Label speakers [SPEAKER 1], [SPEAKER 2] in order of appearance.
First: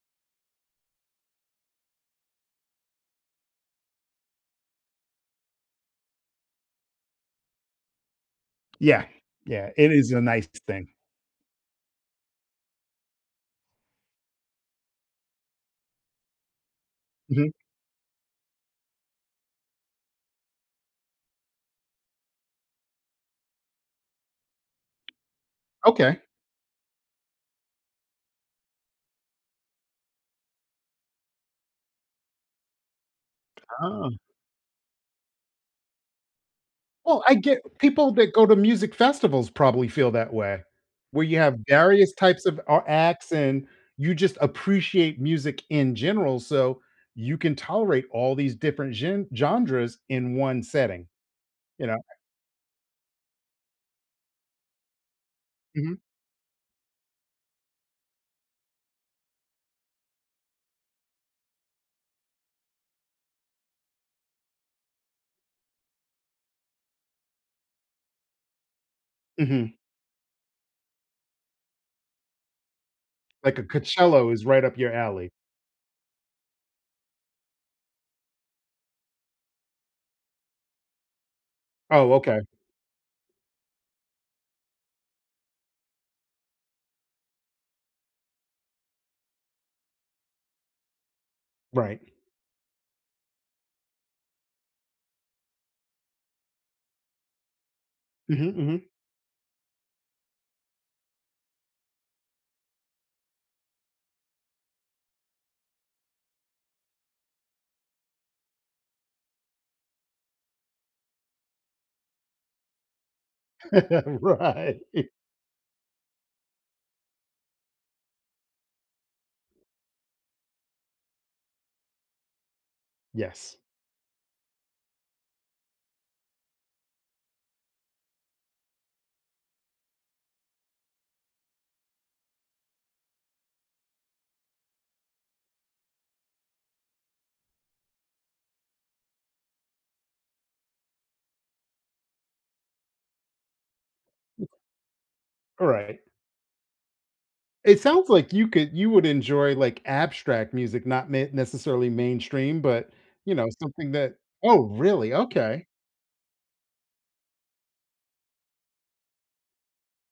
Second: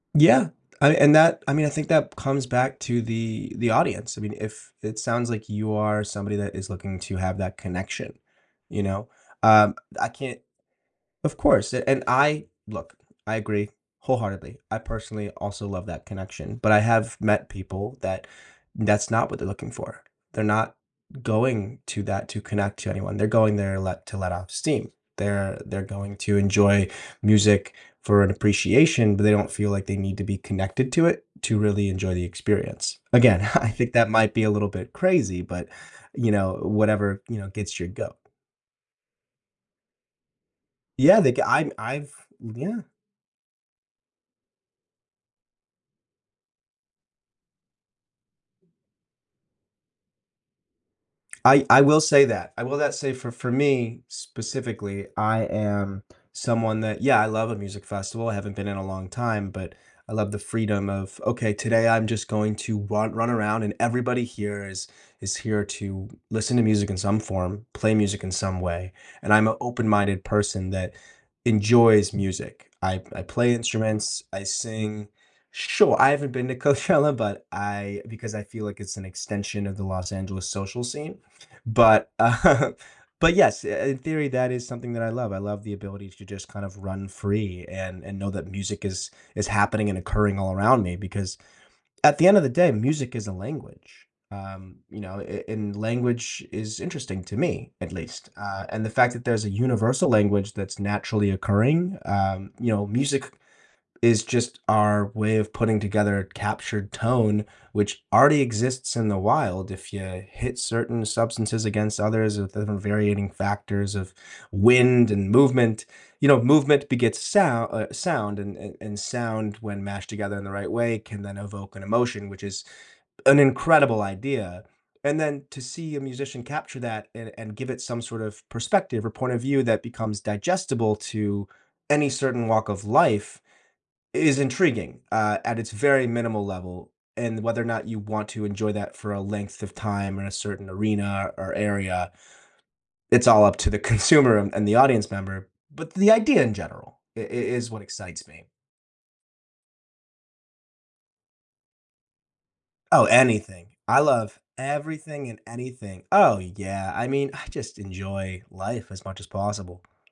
[SPEAKER 1] Yeah, I and that I mean, I think that comes back to the the audience, I mean, if it sounds like you are somebody that is looking to have that connection, you
[SPEAKER 2] Yeah.
[SPEAKER 1] know?
[SPEAKER 2] Yeah,
[SPEAKER 1] Um,
[SPEAKER 2] it
[SPEAKER 1] I
[SPEAKER 2] is a
[SPEAKER 1] can't
[SPEAKER 2] nice thing.
[SPEAKER 1] of course, a and I look, I agree wholeheartedly. I personally also love that connection, but I have met
[SPEAKER 2] Mhm.
[SPEAKER 1] people that that's not what they're looking for. They're not going to that to connect to anyone, they're going there let to let off steam, they're they're going
[SPEAKER 2] Okay.
[SPEAKER 1] to enjoy music for an appreciation, but they don't feel like they need to be connected to it to really enjoy the experience. Again, I think that
[SPEAKER 2] Ah.
[SPEAKER 1] might be a little bit crazy, but, you know, whatever,
[SPEAKER 2] Well, I
[SPEAKER 1] you know,
[SPEAKER 2] get
[SPEAKER 1] gets your
[SPEAKER 2] people
[SPEAKER 1] goat.
[SPEAKER 2] that go to music festivals probably feel that way,
[SPEAKER 1] Yeah,
[SPEAKER 2] where
[SPEAKER 1] the
[SPEAKER 2] you
[SPEAKER 1] g
[SPEAKER 2] have
[SPEAKER 1] I'm I've
[SPEAKER 2] various types of,
[SPEAKER 1] Yeah.
[SPEAKER 2] uh, acts, and you just appreciate music in general, so you can tolerate all these different gen genres in one setting,
[SPEAKER 1] I I
[SPEAKER 2] you know?
[SPEAKER 1] will say that, I will that say for for me, specifically, I
[SPEAKER 2] Mhm.
[SPEAKER 1] am someone that yeah, I love a music festival. I haven't been in a long time, but I love the freedom of, "Okay, today I'm just going to run run around and everybody here is is here to listen to music in some form, play music in some way, and I'm a
[SPEAKER 2] Mhm.
[SPEAKER 1] open-minded person that enjoys music." I I play
[SPEAKER 2] Like a
[SPEAKER 1] instruments,
[SPEAKER 2] Coachella
[SPEAKER 1] I
[SPEAKER 2] was right up your
[SPEAKER 1] sing
[SPEAKER 2] alley.
[SPEAKER 1] sure, I haven't been to Coachella, but I because I feel like it's an extension of the Los Angeles social scene, but
[SPEAKER 2] Oh, okay.
[SPEAKER 1] but yes, i in theory, that is something that I love. I love the ability to just kind of run free and and know that music is is happening and occurring all around me, because,
[SPEAKER 2] Right.
[SPEAKER 1] at the end of the day, music is a language, um, you know, a and language is interesting to me, at least,
[SPEAKER 2] Mhm,
[SPEAKER 1] uh,
[SPEAKER 2] mhm.
[SPEAKER 1] and the fact that there's a universal language that's naturally occurring, um, you know, music is just our way of putting together a captured tone, which already exists in the wild if you hit certain substances against others with the variating factors of
[SPEAKER 2] Right.
[SPEAKER 1] wind and movement. You know, movement begets sou uh, sound and and and sound, when mashed together in the right way, can then evoke an emotion, which is an
[SPEAKER 2] Yes.
[SPEAKER 1] incredible idea, and then to see a musician capture that and and give it some sort of perspective or point of view that becomes digestible to any certain walk of life is intriguing, uh, at its very minimal level, and whether or not you want to enjoy that for a length of time or a certain arena or area, it's all up to the consumer and and the audience member,
[SPEAKER 2] All
[SPEAKER 1] but
[SPEAKER 2] right.
[SPEAKER 1] the idea in general i i is
[SPEAKER 2] It
[SPEAKER 1] what
[SPEAKER 2] sounds
[SPEAKER 1] excites
[SPEAKER 2] like
[SPEAKER 1] me.
[SPEAKER 2] you could you would enjoy, like, abstract music, not ma necessarily mainstream, but,
[SPEAKER 1] Oh,
[SPEAKER 2] you know,
[SPEAKER 1] anything.
[SPEAKER 2] something
[SPEAKER 1] I
[SPEAKER 2] that
[SPEAKER 1] love
[SPEAKER 2] Oh, really?
[SPEAKER 1] everything and
[SPEAKER 2] Okay.
[SPEAKER 1] anything Oh, yeah, I mean, I just enjoy life as much as possible.